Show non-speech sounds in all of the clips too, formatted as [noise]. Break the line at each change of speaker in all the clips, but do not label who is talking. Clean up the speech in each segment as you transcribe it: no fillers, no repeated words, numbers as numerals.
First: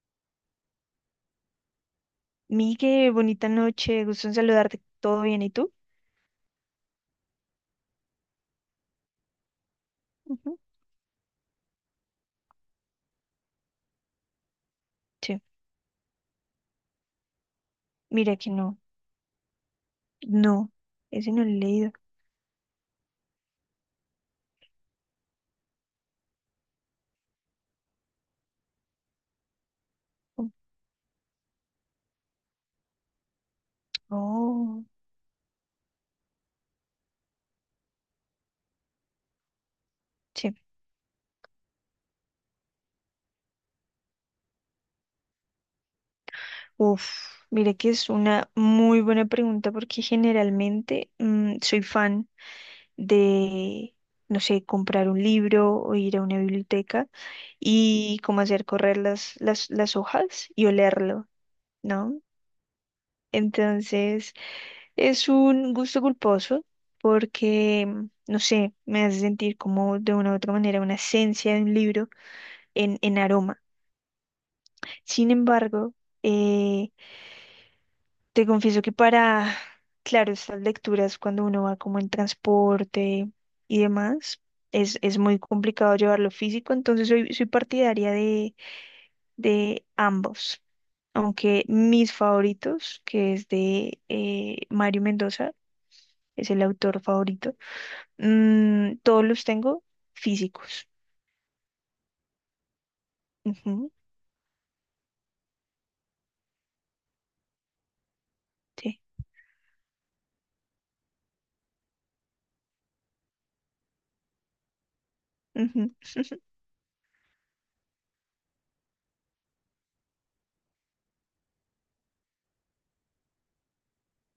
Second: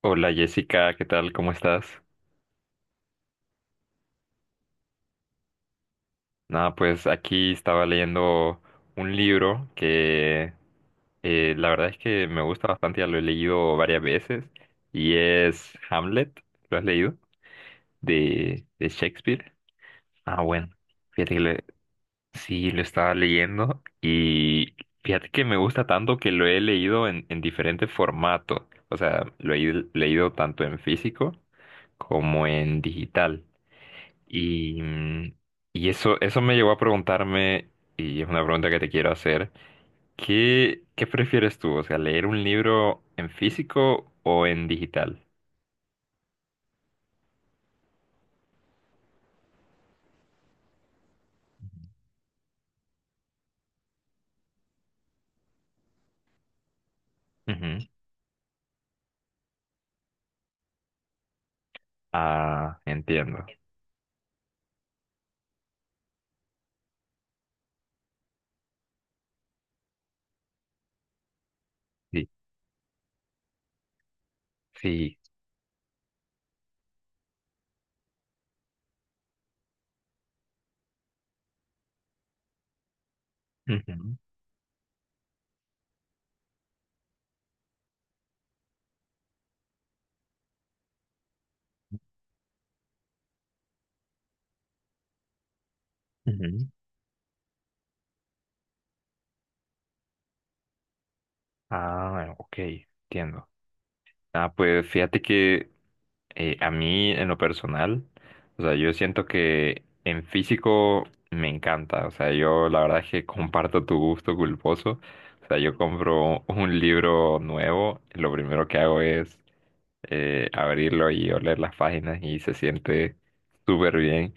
Hola Jessica, ¿qué tal? ¿Cómo estás?
Migue, bonita noche, gusto en saludarte. ¿Todo bien? ¿Y tú?
Nada, pues aquí estaba leyendo un libro que
Ujú.
la verdad es que me gusta bastante, ya lo he leído varias veces, y
Sí,
es Hamlet, ¿lo has leído?
mira que
De,
no.
de Shakespeare. Ah, bueno,
No, ese
fíjate que
no
lo
lo he
he-
leído.
sí, lo estaba leyendo y fíjate que me gusta tanto que lo he leído en diferentes formatos, o sea, lo he leído tanto en físico como en digital. Y,
Oh,
y eso, eso me llevó a preguntarme, y es una pregunta que te quiero hacer,
sí.
¿qué, qué prefieres tú? O sea, ¿leer un libro en físico o en digital?
Uf, mira que es una muy buena pregunta porque generalmente soy fan de, no sé, comprar un libro o ir a una biblioteca
Ujú.
y como hacer correr las hojas y olerlo, ¿no?
Ah, entiendo.
Entonces, es un gusto culposo porque, no sé, me hace sentir como de una u otra manera una esencia de un libro
Sí,
en aroma.
sí.
Sin embargo, eh, te confieso que para, [sighs] claro, estas lecturas cuando uno va como en transporte y
Ujú,
demás, es muy complicado llevarlo físico, entonces soy partidaria de ambos. Aunque mis favoritos, que es de Mario Mendoza, es el
ujú.
autor favorito. Todos los tengo físicos.
Ah, ok, entiendo.
Ujú,
Ah, pues fíjate que a mí, en lo personal, o sea, yo
sí,
siento que en físico me encanta. O sea, yo la verdad es que comparto tu gusto culposo. O sea, yo
ujú,
compro un libro nuevo, lo primero que hago es abrirlo y oler las páginas y se siente súper bien.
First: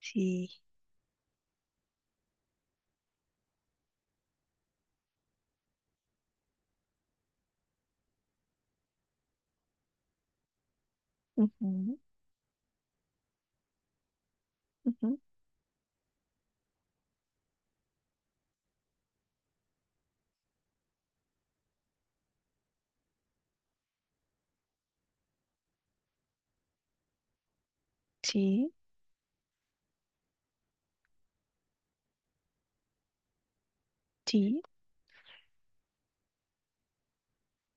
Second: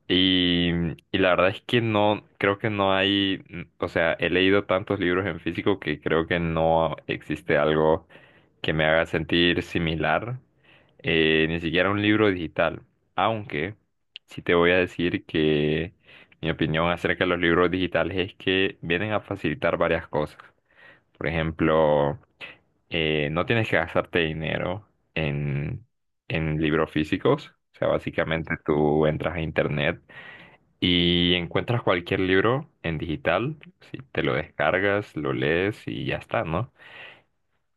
sí,
Y, y la verdad es que no, creo que no hay, o sea, he leído tantos libros en físico que creo que no existe algo que me haga sentir similar, ni siquiera
ujú,
un libro digital. Aunque sí te voy a
ujú,
decir que mi opinión acerca de los libros digitales es que vienen a facilitar varias cosas. Por ejemplo, no tienes que gastarte dinero en, en libros físicos. O sea, básicamente
sí,
tú entras a internet y encuentras cualquier libro en digital. Si te lo
sí,
descargas, lo lees y ya está, ¿no?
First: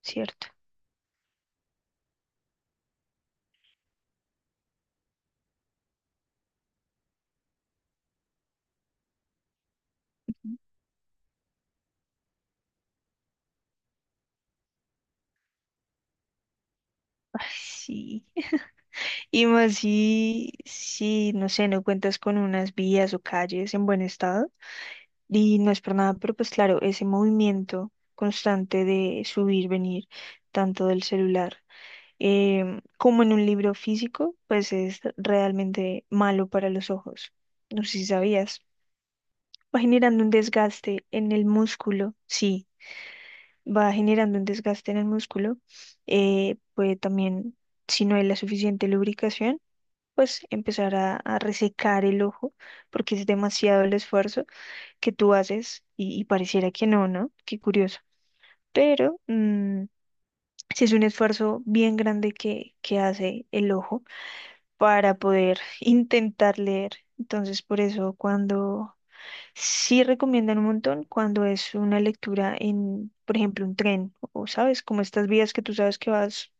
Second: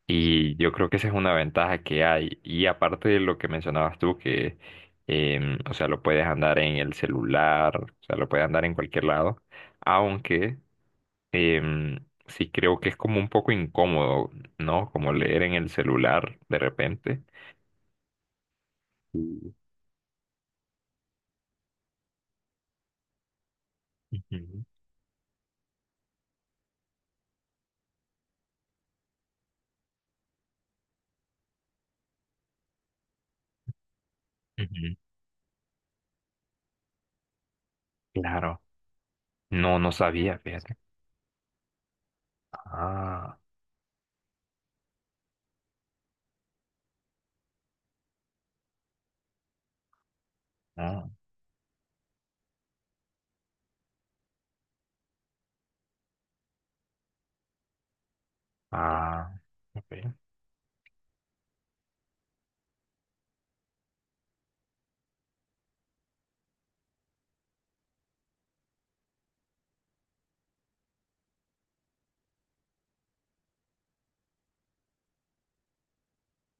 cierto.
Y yo creo que esa es una ventaja que hay. Y aparte de lo que mencionabas tú, que, o sea, lo puedes andar en el celular, o sea, lo puedes andar en cualquier lado.
Ujú.
Aunque sí creo que es como un poco incómodo, ¿no? Como leer en el celular de repente.
Ay, sí. [laughs] Y
Sí.
más si, no sé, no cuentas con unas vías o calles en buen estado.
Ujú,
Y no es por nada, pero pues claro, ese movimiento constante de subir, venir, tanto del celular como en un libro físico, pues
ujú.
es realmente malo para los ojos. No sé si
Claro.
sabías.
No,
Va
no
generando un
sabía, fíjate.
desgaste en el músculo, sí,
Ah,
va generando un desgaste en el músculo, puede también, si no hay la suficiente lubricación, pues empezar
ah,
a resecar el ojo, porque es demasiado el esfuerzo que tú haces y pareciera que no, ¿no? Qué curioso. Pero
ah, ok,
sí es un esfuerzo bien grande que hace el ojo para poder [laughs] intentar leer. Entonces, por eso cuando sí recomiendan un montón cuando es una lectura en, por ejemplo, un tren o, ¿sabes? Como estas vías que tú sabes que vas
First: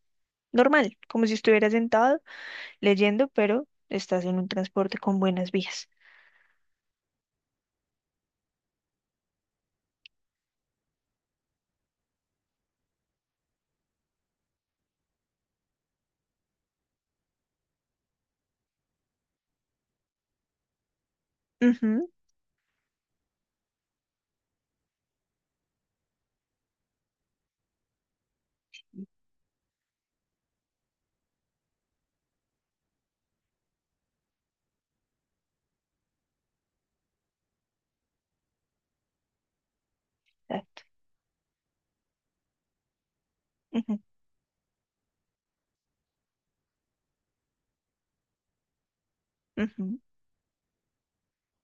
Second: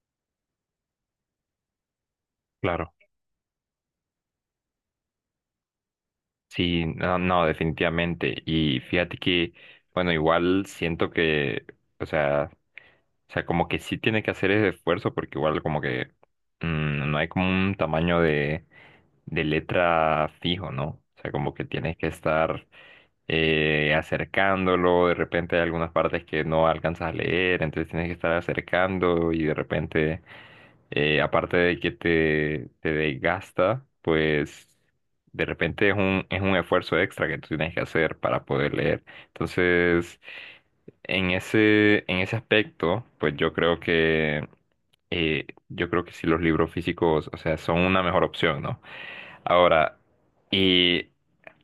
normal, como si estuvieras sentado
claro.
leyendo, pero estás en un transporte con buenas vías.
Sí, no, no, definitivamente. Y fíjate que, bueno, igual siento que, o sea, o sea, como que sí tiene que hacer ese esfuerzo porque igual como que no hay como un tamaño de letra fijo, ¿no? O sea, como que tienes que
Ujú,
estar acercándolo, de repente hay algunas partes que no alcanzas a leer, entonces tienes que estar acercando y de repente, aparte de que te desgasta, pues de repente es un esfuerzo extra que tú tienes que hacer para poder leer. Entonces,
exacto.
en ese aspecto, pues
Ujú,
yo creo que sí los libros físicos, o sea, son una mejor opción, ¿no? Ahora,
ujú.
y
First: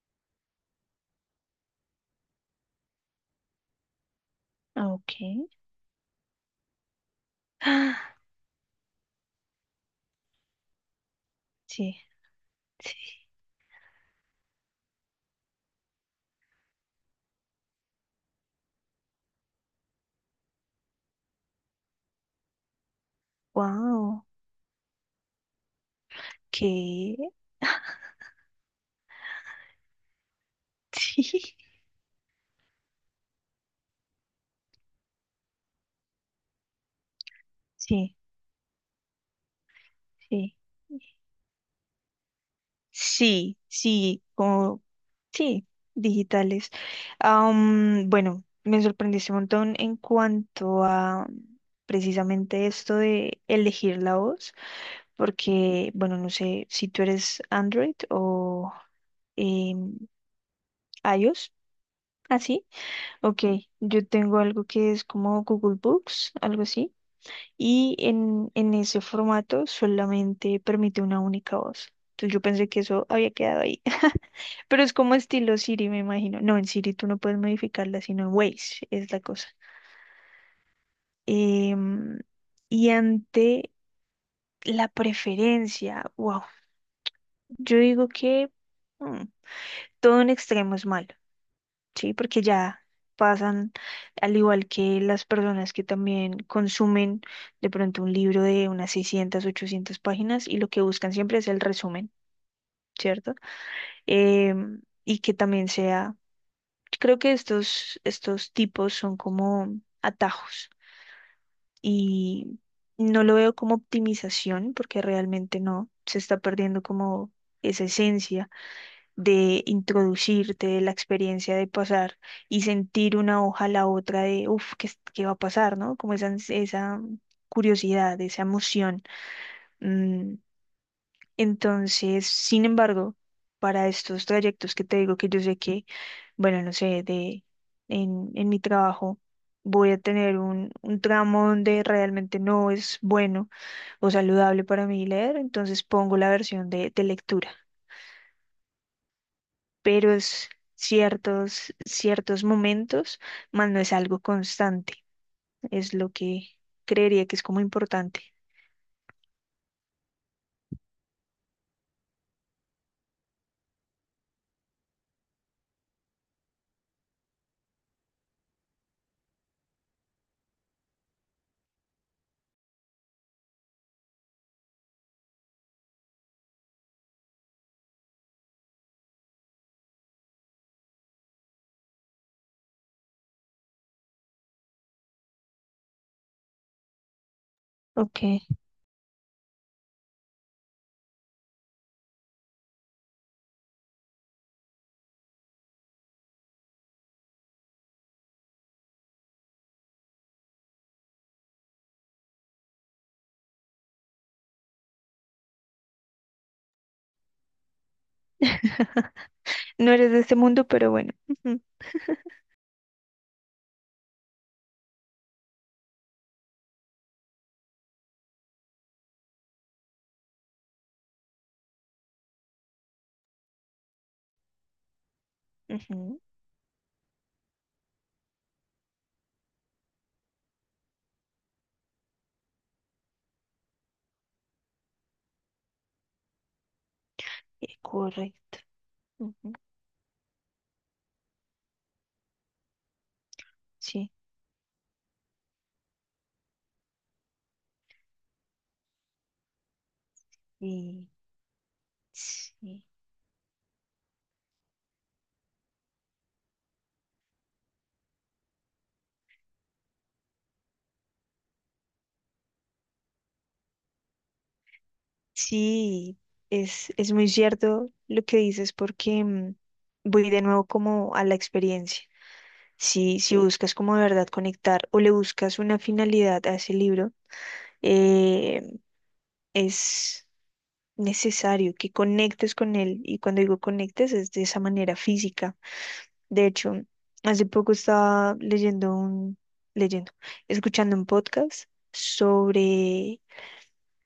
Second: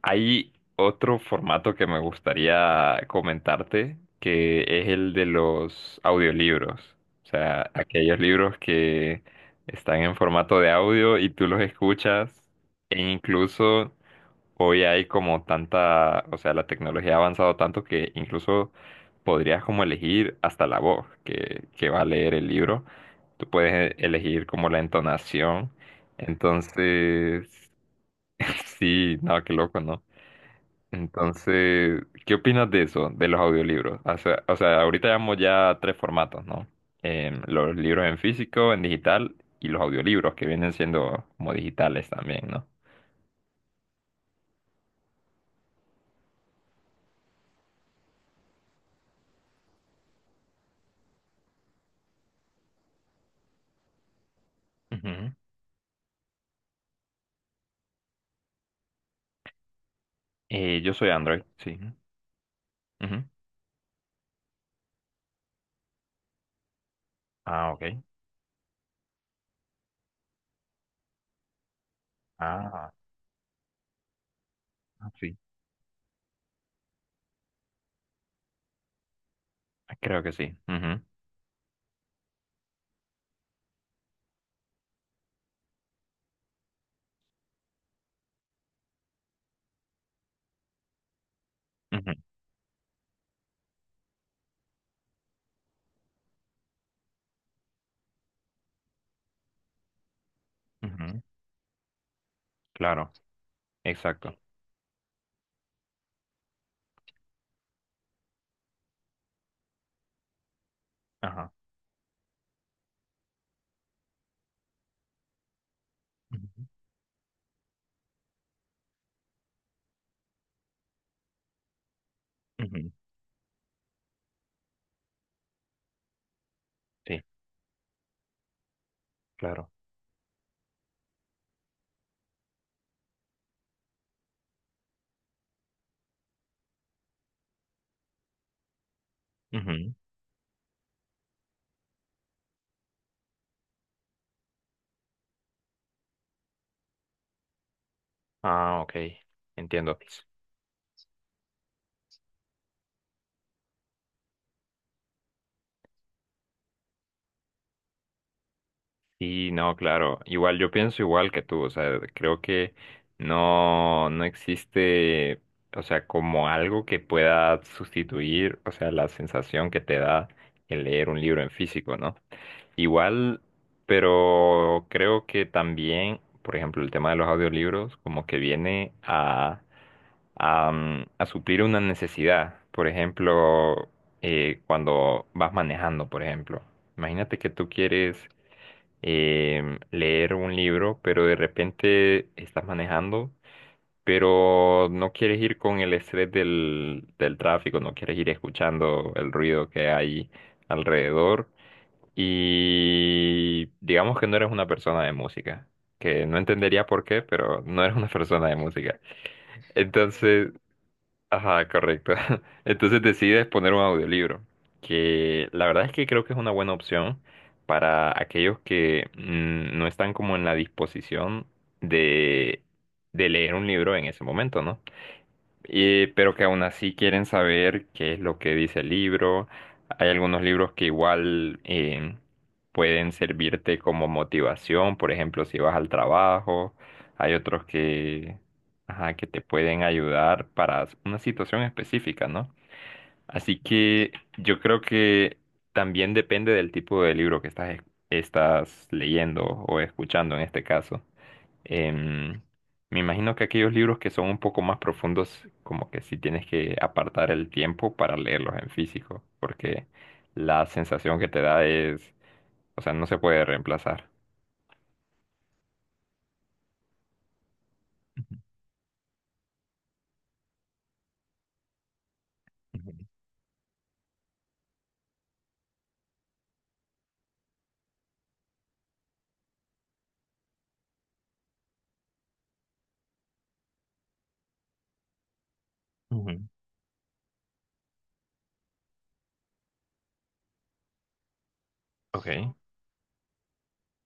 hay otro formato que me gustaría comentarte, que es
Ah, ok.
el de los audiolibros. O sea,
Ah,
aquellos libros que están en formato de audio y tú los
sí,
escuchas e
sí.
incluso hoy hay como tanta, o sea, la tecnología ha avanzado tanto que incluso podrías como elegir hasta la voz que va a leer el libro. Tú puedes
Wow.
elegir como la entonación.
¿Qué?
Entonces, [laughs] sí, no, qué loco, ¿no?
[laughs]
Entonces, ¿qué opinas de eso, de los audiolibros? O sea, ahorita llevamos ya tres formatos, ¿no? Los
Sí,
libros
sí,
en físico, en digital y los audiolibros que
sí.
vienen siendo como digitales también, ¿no?
Sí, sí, como sí, digitales. Bueno, me sorprendiste un montón en cuanto a precisamente esto de elegir la voz,
Ujú.
porque, bueno, no sé si tú eres Android o em,
Yo soy Android,
iOS,
sí.
así.
Ujú.
Ok, yo tengo algo que es como Google Books, algo así,
Ah,
y
ok.
en ese formato solamente permite una única voz. Entonces yo pensé que
Ah,
eso había quedado ahí. [laughs] Pero es como
sí.
estilo Siri, me imagino. No, en Siri tú no puedes modificarla, sino en Waze es la cosa.
Creo que sí. Ujú,
Em, y ante la preferencia, wow, yo digo que mm, todo en extremo es malo,
ujú,
¿sí? Porque ya pasan, al igual que las personas que también consumen de pronto un libro de unas 600 800 páginas y lo que buscan
ujú.
siempre es el resumen,
Claro,
¿cierto?
exacto.
Y que también sea creo que estos tipos son como atajos
Ajá.
y no lo veo como optimización porque realmente no, se está
Ujú,
perdiendo como esa esencia de introducirte, de la experiencia de pasar y
ujú.
sentir una hoja a la otra de, uff, ¿qué, qué va a pasar? ¿No? Como esa, esa
Sí,
curiosidad, esa emoción.
claro.
mm, entonces, sin embargo, para estos trayectos que te digo que yo sé que, bueno, no sé, de en mi trabajo voy
Ujú.
a tener un tramo donde realmente no es bueno o saludable para mí leer, entonces pongo la versión de lectura.
Ah, ok. Entiendo.
Pero es ciertos momentos, más no es algo constante, es lo que creería que es como importante.
Sí, no, claro. Igual yo pienso igual que tú. O sea, creo que no, no existe, o sea, como algo que pueda sustituir, o sea, la sensación que te da el leer un libro en físico, ¿no? Igual, pero creo que también, por ejemplo, el tema de los audiolibros como que viene a, a suplir una necesidad. Por ejemplo, cuando vas manejando, por ejemplo. Imagínate que tú
Ok.
quieres leer un libro, pero de repente estás manejando, pero no quieres ir con el estrés del, del tráfico, no quieres ir escuchando el ruido que hay alrededor. Y digamos que no eres una persona de música, que no entendería por qué, pero no eres una [laughs] persona de música.
[laughs] No eres de este
Entonces,
mundo, pero bueno. [laughs] Ujú,
ajá, correcto. [laughs] Entonces decides poner un audiolibro, que la verdad es que creo que es una buena opción para aquellos que no están como en la disposición de, de leer un libro en ese momento, ¿no? Y-
ujú,
pero que aún así quieren saber qué es lo que dice el libro. Hay algunos libros que igual pueden servirte como motivación, por ejemplo, si vas al trabajo. Hay otros que,
correcto.
ajá, que te
Ujú,
pueden ayudar para una situación específica, ¿no? Así
sí,
que yo creo que también depende del tipo de libro que estás, estás leyendo o escuchando en este caso.
y
Em,
sí,
Me imagino que aquellos libros que son un poco más profundos, como que sí tienes que apartar el tiempo para leerlos en físico, porque la sensación que te da es, o sea, no se puede reemplazar.
sí, es muy cierto lo que dices porque voy de nuevo como a la experiencia.
Ujú,
Si buscas como de verdad conectar o le buscas una finalidad a ese libro, eh, es necesario que conectes con él. Y cuando digo conectes es de esa manera física.
ujú,
De hecho, hace poco estaba leyendo, escuchando un podcast
ok.
sobre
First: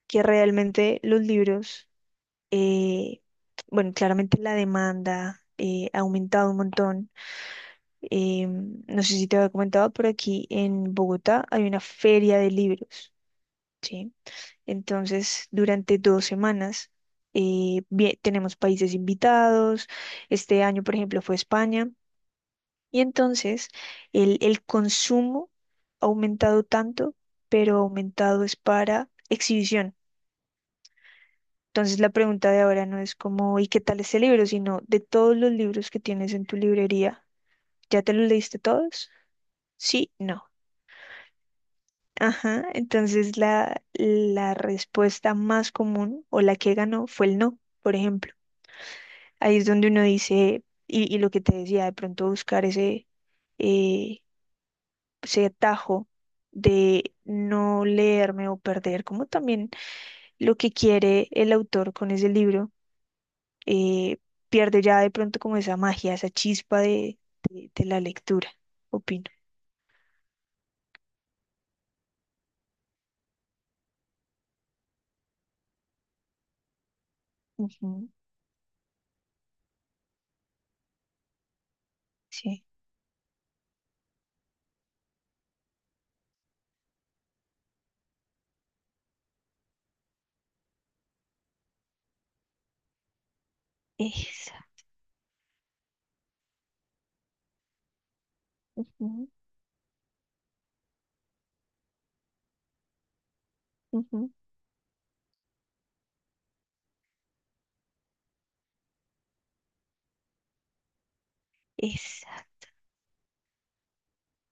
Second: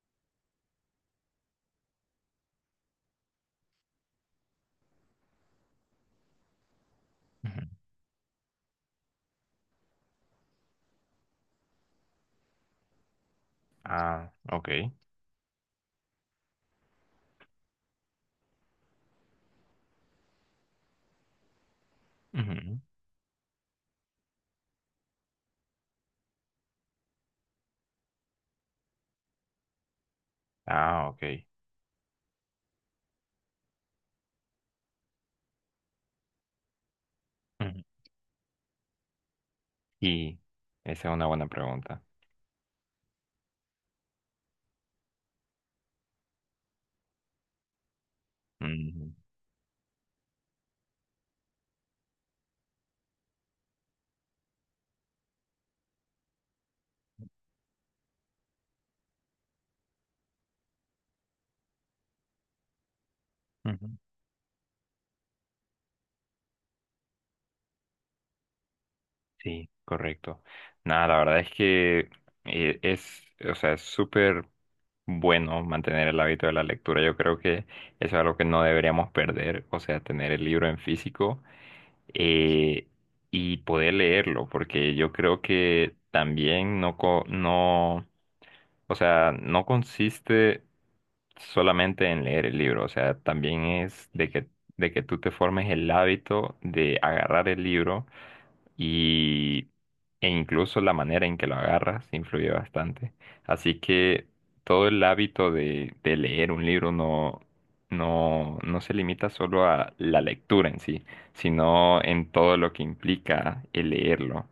que realmente los libros, eh, bueno, claramente la demanda ha aumentado un montón.
Ujú.
No sé si te había comentado, pero aquí en Bogotá hay una feria de libros, ¿sí?
Ah, ok.
Entonces, durante 2 semanas tenemos países invitados. Este año, por ejemplo, fue España.
Ujú.
Y entonces, el consumo ha aumentado tanto, pero aumentado es para exhibición.
Ah, ok.
Entonces la pregunta de ahora no es como, ¿y qué tal este libro?, sino de todos los libros que tienes en tu librería,
Ujú,
¿ya te los leíste todos? Sí,
y
no.
esa es una buena pregunta.
Ajá, entonces la respuesta más común o la que ganó fue el no, por ejemplo.
Ujú,
Ahí es donde uno dice, y lo que te decía, de pronto buscar eh, ese atajo de no leerme o perder, como también lo que quiere el autor con ese libro
ujú.
eh, pierde ya de pronto como esa magia, esa chispa de la lectura, opino.
Sí, correcto. Nada, la verdad es que es, o sea, es súper bueno mantener el hábito de la lectura. Yo creo que eso
Ujú,
es algo que no deberíamos perder, o sea, tener el libro en físico
sí,
eh, y poder leerlo, porque yo creo que también no, no, o sea, no consiste solamente en leer el libro, o sea, también es
esa,
de que tú te formes el hábito de agarrar el libro
ujú,
y e incluso la manera en que lo agarras influye bastante. Así que
ujú,
todo el hábito de leer un libro no, no, no se limita solo a la lectura en sí, sino en
esa,
todo lo que implica el leerlo.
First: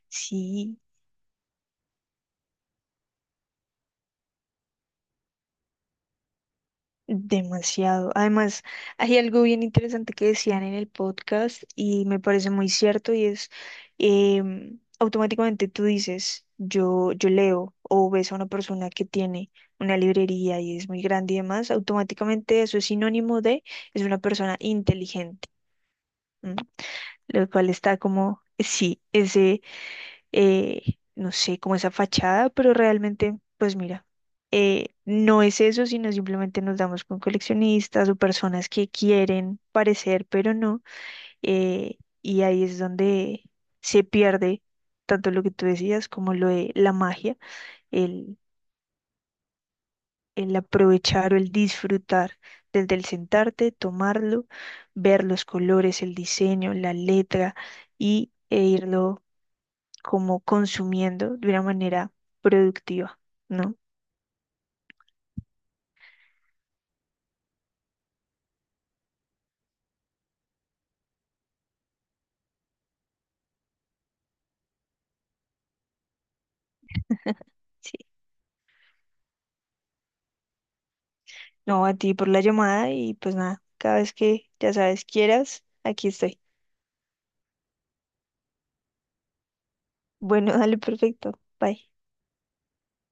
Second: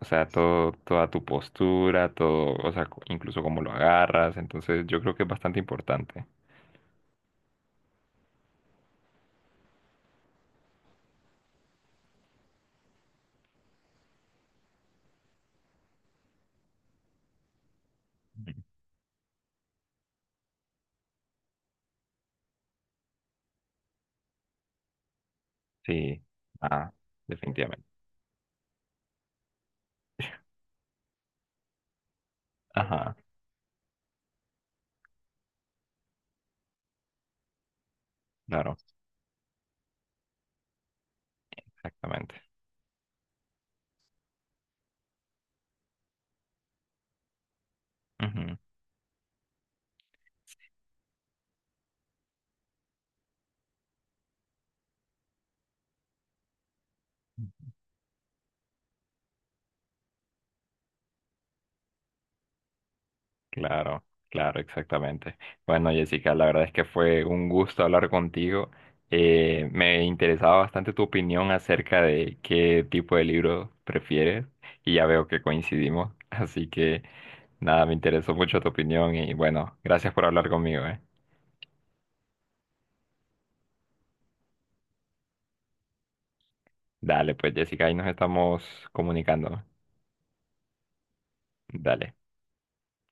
O sea, todo,
sí,
toda tu postura, todo, o sea, incluso cómo lo agarras. Entonces, yo creo que es bastante importante.
demasiado. Además, hay algo bien interesante que decían en el podcast y me parece muy cierto y es, automáticamente tú dices, yo leo o ves a una persona que tiene una librería y es muy grande y demás, automáticamente eso es sinónimo de es una persona inteligente,
Sí,
¿m?
ah,
Lo cual
definitivamente.
está como, sí, ese, eh, no sé, como esa fachada, pero
Ajá,
realmente, pues mira, no es eso, sino simplemente nos damos con coleccionistas o personas
claro,
que quieren parecer, pero no, eh,
exactamente.
y ahí es donde se pierde tanto lo que tú decías como lo de la magia, el,
Ujú.
el aprovechar o el disfrutar desde el sentarte, tomarlo, ver los colores, el diseño, la letra y e irlo como consumiendo de una manera productiva, ¿no?
Claro, claro, exactamente. Bueno, Jessica, la verdad es que fue un gusto hablar contigo. Me interesaba bastante tu opinión acerca de qué tipo de libro prefieres y ya veo que coincidimos. [laughs] Así que nada, me
Sí.
interesó mucho tu opinión y bueno, gracias por hablar conmigo, ¿eh?
No, a ti por la llamada y pues nada, cada vez que ya sabes quieras, aquí estoy.
Dale, pues Jessica, ahí nos estamos comunicando.
Bueno, [laughs] dale, perfecto. Bye.
Dale.